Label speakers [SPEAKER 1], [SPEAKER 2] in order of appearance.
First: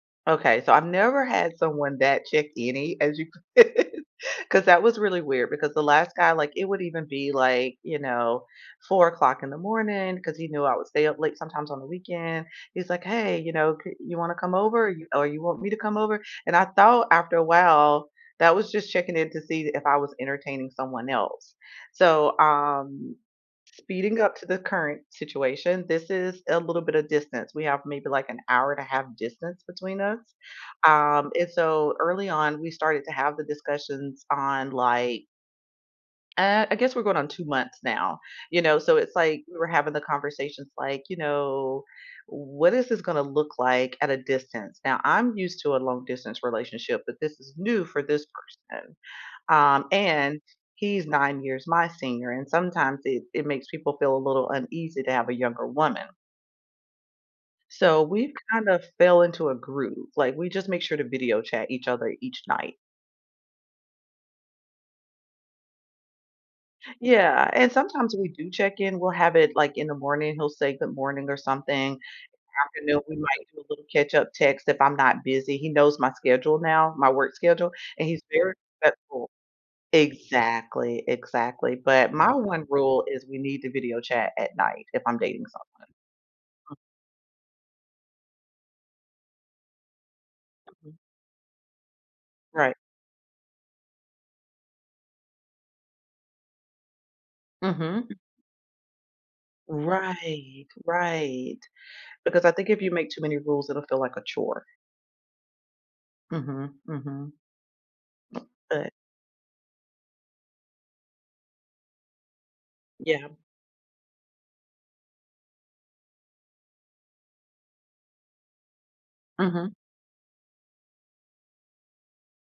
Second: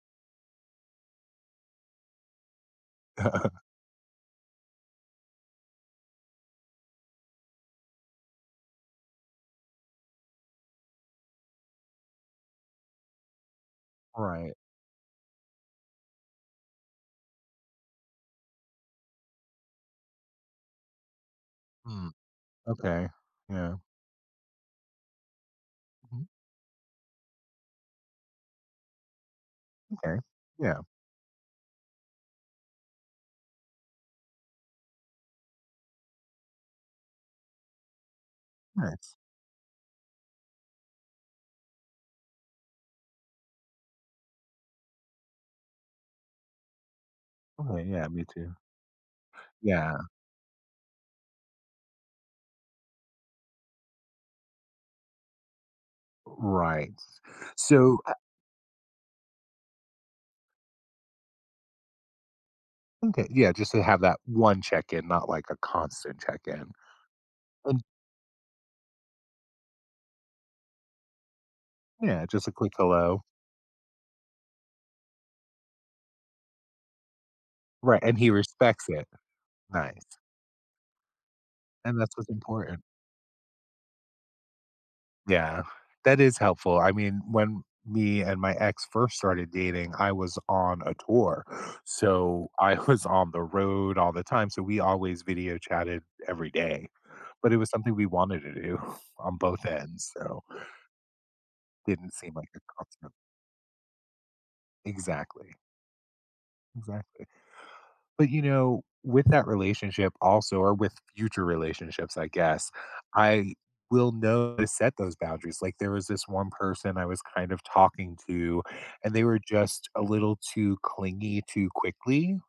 [SPEAKER 1] Okay, so I've never had someone that check any as you could, 'cause that was really weird because the last guy, like it would even be like, you know, 4:00 o'clock in the morning 'cause he knew I would stay up late sometimes on the weekend, he's like, "Hey, you know, c you want to come
[SPEAKER 2] Right.
[SPEAKER 1] over? you or you want me to come over?" And I thought after a while, that was just checking in to see if I was entertaining someone else,
[SPEAKER 2] Mm,
[SPEAKER 1] so,
[SPEAKER 2] okay,
[SPEAKER 1] um,
[SPEAKER 2] yeah.
[SPEAKER 1] speeding up to the current situation, this
[SPEAKER 2] Mhm.
[SPEAKER 1] is a little bit of distance, we have maybe like an hour and a half distance between us,
[SPEAKER 2] Okay, yeah.
[SPEAKER 1] um, and so early on, we started to have the discussions on like uh, I guess we're going on 2 months now, you know, so it's
[SPEAKER 2] Nice.
[SPEAKER 1] like we were having the conversations like, you know, "What is this gonna look like at a distance?" Now, I'm used to a long-distance relationship, but this is new
[SPEAKER 2] Okay,
[SPEAKER 1] for
[SPEAKER 2] yeah,
[SPEAKER 1] this
[SPEAKER 2] me too.
[SPEAKER 1] person, um,
[SPEAKER 2] Yeah.
[SPEAKER 1] and he's 9 years my senior, and sometimes it it makes people feel a little uneasy to have a younger woman.
[SPEAKER 2] Right, so
[SPEAKER 1] So
[SPEAKER 2] I
[SPEAKER 1] we've kind of fell into a groove, like, we just make sure to video chat each other each night.
[SPEAKER 2] Okay, yeah, just to have that 1 check-in, not like a constant check-in,
[SPEAKER 1] Yeah, and
[SPEAKER 2] and
[SPEAKER 1] sometimes we do check-in, we'll have it, like, in the morning, he'll say "Good morning" or something, in
[SPEAKER 2] Yeah, just a quick
[SPEAKER 1] the afternoon we
[SPEAKER 2] "hello".
[SPEAKER 1] might do a little catch-up text if I'm not busy, he knows my schedule now, my work schedule,
[SPEAKER 2] Right,
[SPEAKER 1] and
[SPEAKER 2] and
[SPEAKER 1] he's
[SPEAKER 2] he
[SPEAKER 1] very
[SPEAKER 2] respects it.
[SPEAKER 1] respectful.
[SPEAKER 2] Nice.
[SPEAKER 1] Exactly, exactly,
[SPEAKER 2] And
[SPEAKER 1] but
[SPEAKER 2] that's what's
[SPEAKER 1] my 1
[SPEAKER 2] important.
[SPEAKER 1] rule is we need to video chat at night if I'm dating
[SPEAKER 2] Yeah,
[SPEAKER 1] someone.
[SPEAKER 2] that is helpful, I mean, when me and my ex first started dating, I was on a tour, so
[SPEAKER 1] Right.
[SPEAKER 2] I was on the road all the time, so we always video chatted every day, but it was something we
[SPEAKER 1] Mhm.
[SPEAKER 2] wanted to do on both ends, so
[SPEAKER 1] Right, right,
[SPEAKER 2] didn't seem
[SPEAKER 1] because
[SPEAKER 2] like
[SPEAKER 1] I
[SPEAKER 2] a
[SPEAKER 1] think if you make
[SPEAKER 2] constant
[SPEAKER 1] too many rules, it'll feel like a chore.
[SPEAKER 2] Exactly.
[SPEAKER 1] Mhm,
[SPEAKER 2] Exactly,
[SPEAKER 1] mhm.
[SPEAKER 2] but you know,
[SPEAKER 1] But
[SPEAKER 2] with that relationship also, or with future relationships I guess,
[SPEAKER 1] Yeah.
[SPEAKER 2] I will know to set those boundaries, like there was this one person I was kind of talking to, and they were
[SPEAKER 1] Mhm.
[SPEAKER 2] just a little too clingy too quickly